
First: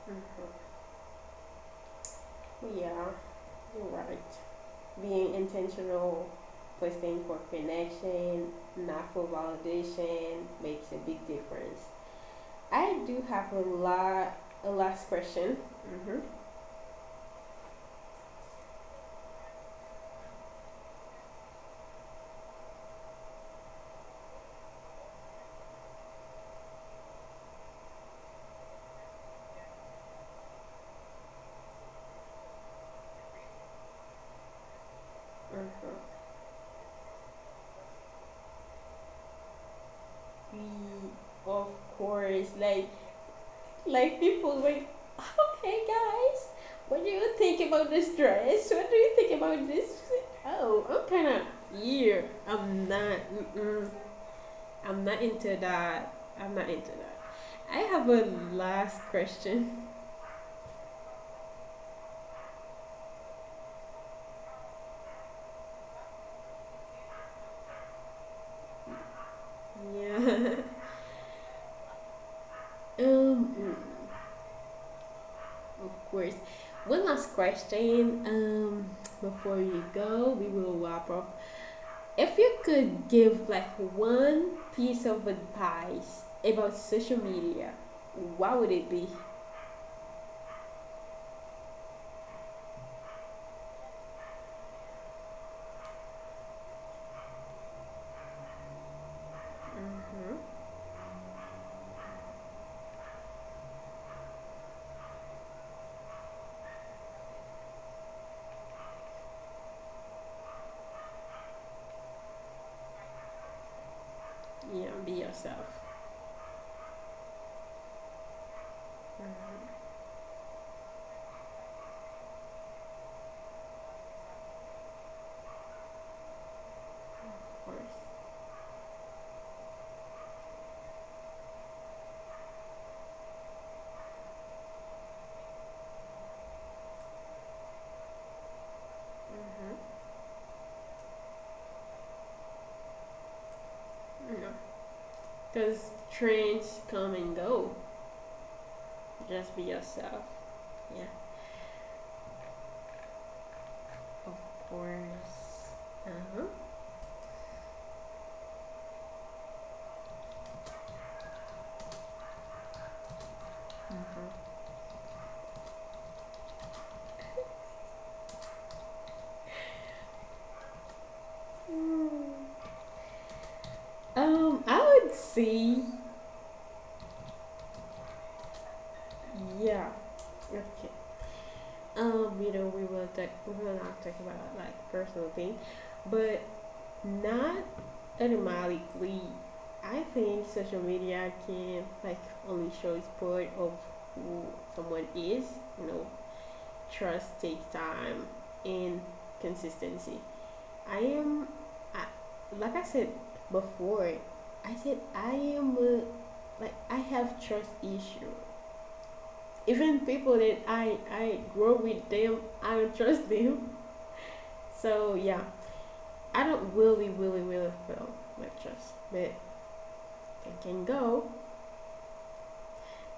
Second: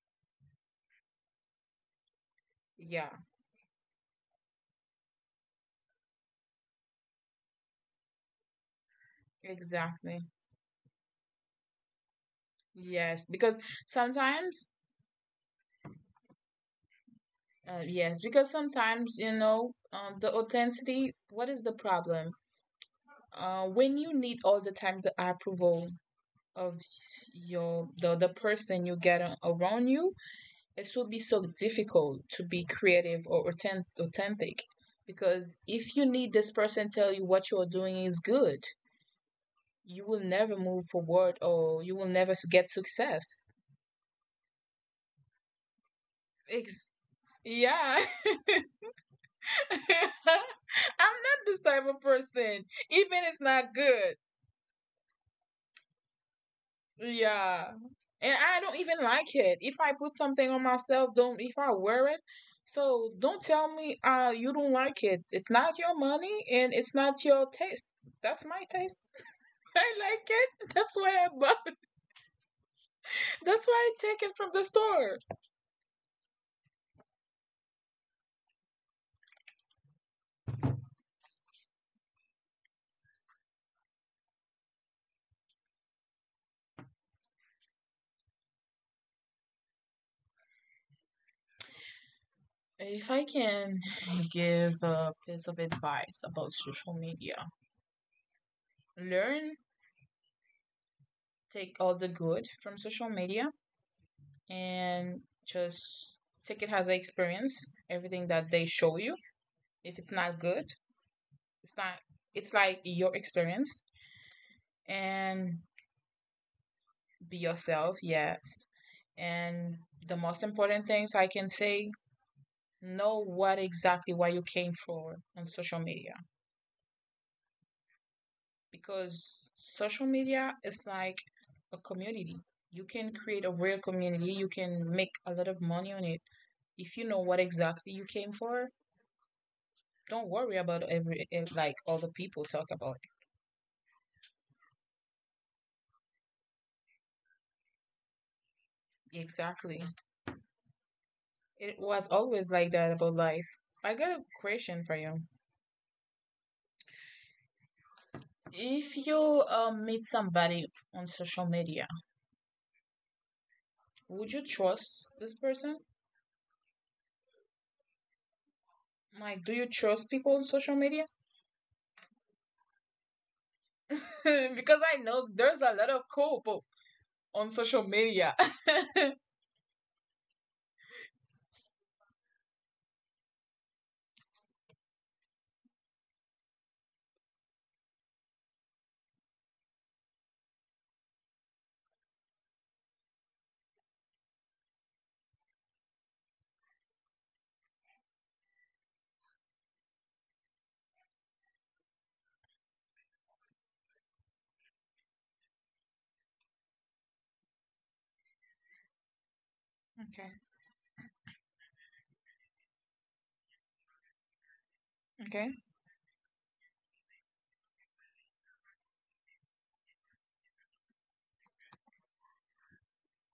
A: Mm-hmm. Yeah,
B: Yeah,
A: you're right. Being intentional for staying for connection, not for
B: exactly.
A: validation, makes a big difference. I do
B: Yes,
A: have a
B: because
A: lot, a
B: sometimes,
A: last question. Mm-hmm.
B: uh, yes, because sometimes, you know, um, the authenticity, what is the problem? Uh, when you need all the time the approval of your the the person you get a- around you, it will be so difficult to be creative or authen- authentic. Because
A: Mm-hmm.
B: if you need this person tell you what you're doing is good, you will
A: We,
B: never move forward
A: of
B: or you will never
A: course,
B: s- get
A: like,
B: success.
A: like people like, okay, guys,
B: Ex-
A: what do you think about
B: yeah.
A: this dress? What do you think about this?
B: I'm
A: Oh, I'm kind of
B: not this type of
A: yeah.
B: person.
A: I'm not.
B: Even it's not
A: Mm-mm,
B: good.
A: I'm not into that. I'm not into that. I
B: Yeah.
A: have a
B: And I don't
A: last
B: even like it.
A: question.
B: If I put something on myself, don't if I wear it, so don't tell me uh you don't like it. It's not your money and it's not your taste. That's my taste. I like
A: Yeah.
B: it. That's why I bought it.
A: um,
B: That's
A: mm,
B: why I take it from the store.
A: of course. One last question. Um, before you go, we will wrap up. If you could give like one piece of advice about social media, what would it be?
B: If I can give a piece of advice about social media, learn, take all the good from social media, and just take it as an experience. Everything that they show you, if it's not good, it's not. It's like your experience,
A: Yeah, be
B: and
A: yourself.
B: be yourself. Yes, and
A: Mhm,
B: the most important things I can say: know what exactly why you came for on social media,
A: of course.
B: because social media is like a community. You can create a real community. You can make a lot of money on it if you know what exactly you came for.
A: Mm-hmm.
B: Don't worry about every and, like, all the people talk about
A: No. Because trends come and go.
B: it.
A: Just be
B: Exactly.
A: yourself. Yeah.
B: It was always like that about life. I got a
A: Of
B: question for
A: course.
B: you.
A: Uh
B: If you um, meet somebody on social media, would you
A: huh.
B: trust this person? Like, do you trust people on social media?
A: Mhm. Mm. Um,
B: Because I
A: I would
B: know there's a lot
A: say,
B: of cool people on social media.
A: yeah, okay. Um, you know, we will talk, we will not talk about like personal thing, but not automatically. I think social media can like only show part of who someone is. You know, trust takes time and consistency. I am, I, like I said before, I said I am a, like I have trust issue even
B: Okay,
A: people that I I grow with them, I don't trust them. So
B: okay,
A: yeah, I don't really really really feel like trust, but I can go.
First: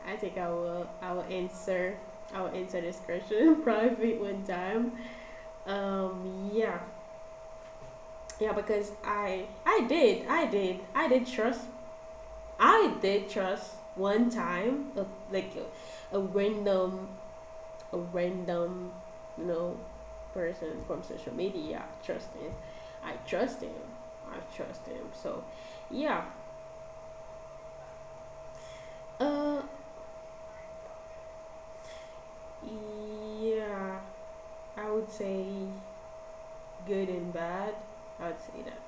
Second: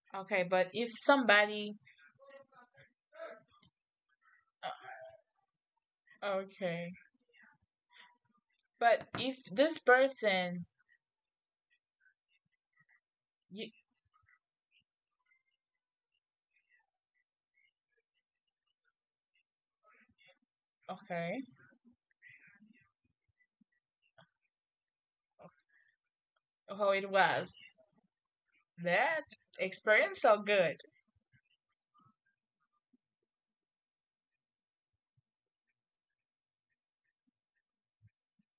A: I think
B: okay,
A: I
B: but
A: will
B: if
A: I will
B: somebody
A: answer I will answer this question probably one time.
B: uh,
A: Um yeah,
B: okay,
A: yeah, because
B: but
A: I
B: if
A: I
B: this
A: did I
B: person
A: did I did trust I did trust
B: you,
A: one time a, like a, a random a random, you know, person from social
B: okay,
A: media. I trust him. I trust him. I trust him. So, yeah.
B: how it was? That
A: Uh,
B: experience so good.
A: yeah. I would say good and bad. I would say that.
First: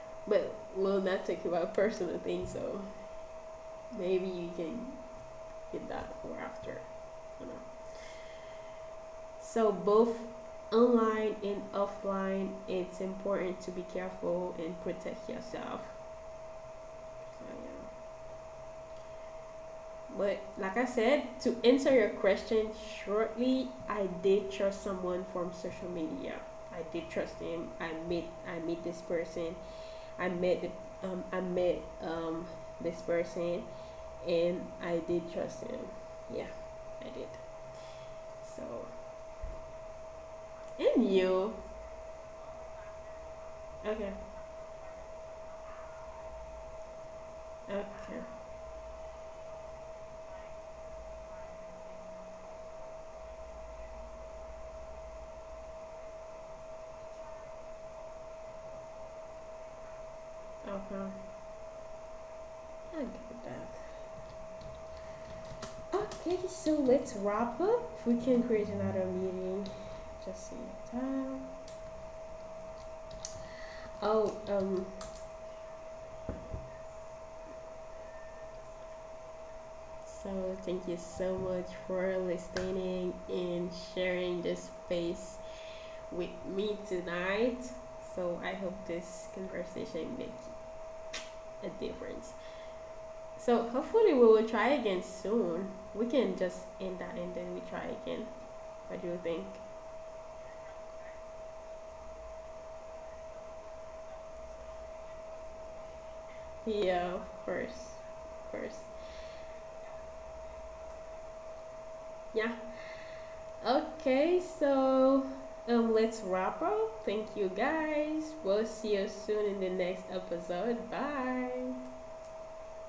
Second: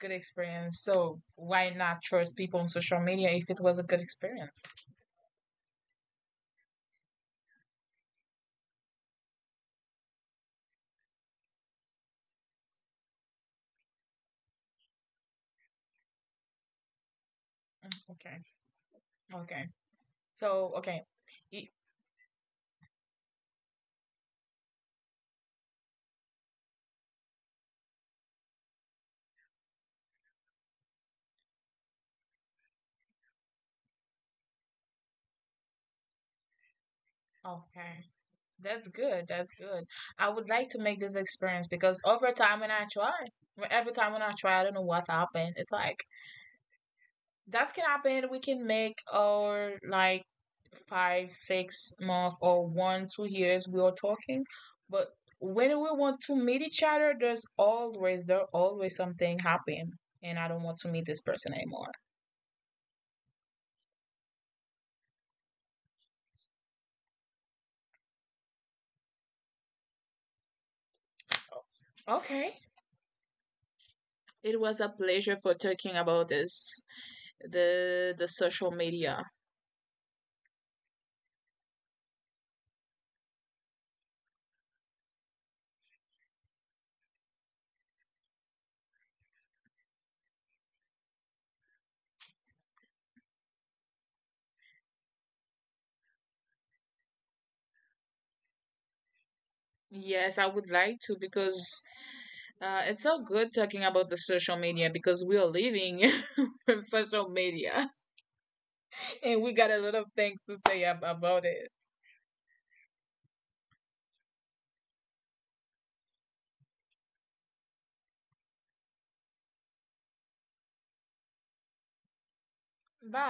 B: Good
A: But
B: experience.
A: we'll
B: So
A: not talk
B: why
A: about
B: not
A: personal
B: trust
A: things,
B: people on
A: so
B: social media if it was a good
A: maybe you
B: experience?
A: can get that for after. You know. So both online and offline, it's important to be careful and protect yourself. So yeah.
B: Okay. Okay.
A: But
B: So
A: like I
B: okay.
A: said, to
B: E-
A: answer your question shortly, I did trust someone from social media. I did trust him. I met I met this person. I met the, um I met um this person, and I did trust him. Yeah, I did.
B: Okay.
A: So
B: That's good. That's good. I would like to make
A: and
B: this
A: you.
B: experience because over time when I try, every time
A: Okay.
B: when I try, I don't know what happened. It's like that can
A: Okay.
B: happen. We can make our like five, six months or one, two years we are talking. But when we want to meet each other, there's always there always something happen. And I don't want to meet this
A: Okay.
B: person anymore.
A: I get that. Okay, so let's wrap up. We can create another meeting. Just see time.
B: Okay.
A: Oh,
B: It was
A: um,
B: a pleasure for talking about this, the the social media.
A: so thank you so much for listening and sharing this space with me tonight. So, I hope this conversation makes a difference. So, hopefully, we will try again soon. We can just end that and then we try again. What do you think?
B: Yes, I would like to because uh, it's so good talking about the social media because we are living with
A: Yeah,
B: social
A: of
B: media.
A: course. Of course.
B: And we got a lot of things to say ab- about it.
A: Yeah. Okay, so um, let's wrap up. Thank you guys. We'll see you soon in the next episode. Bye.
B: Bye.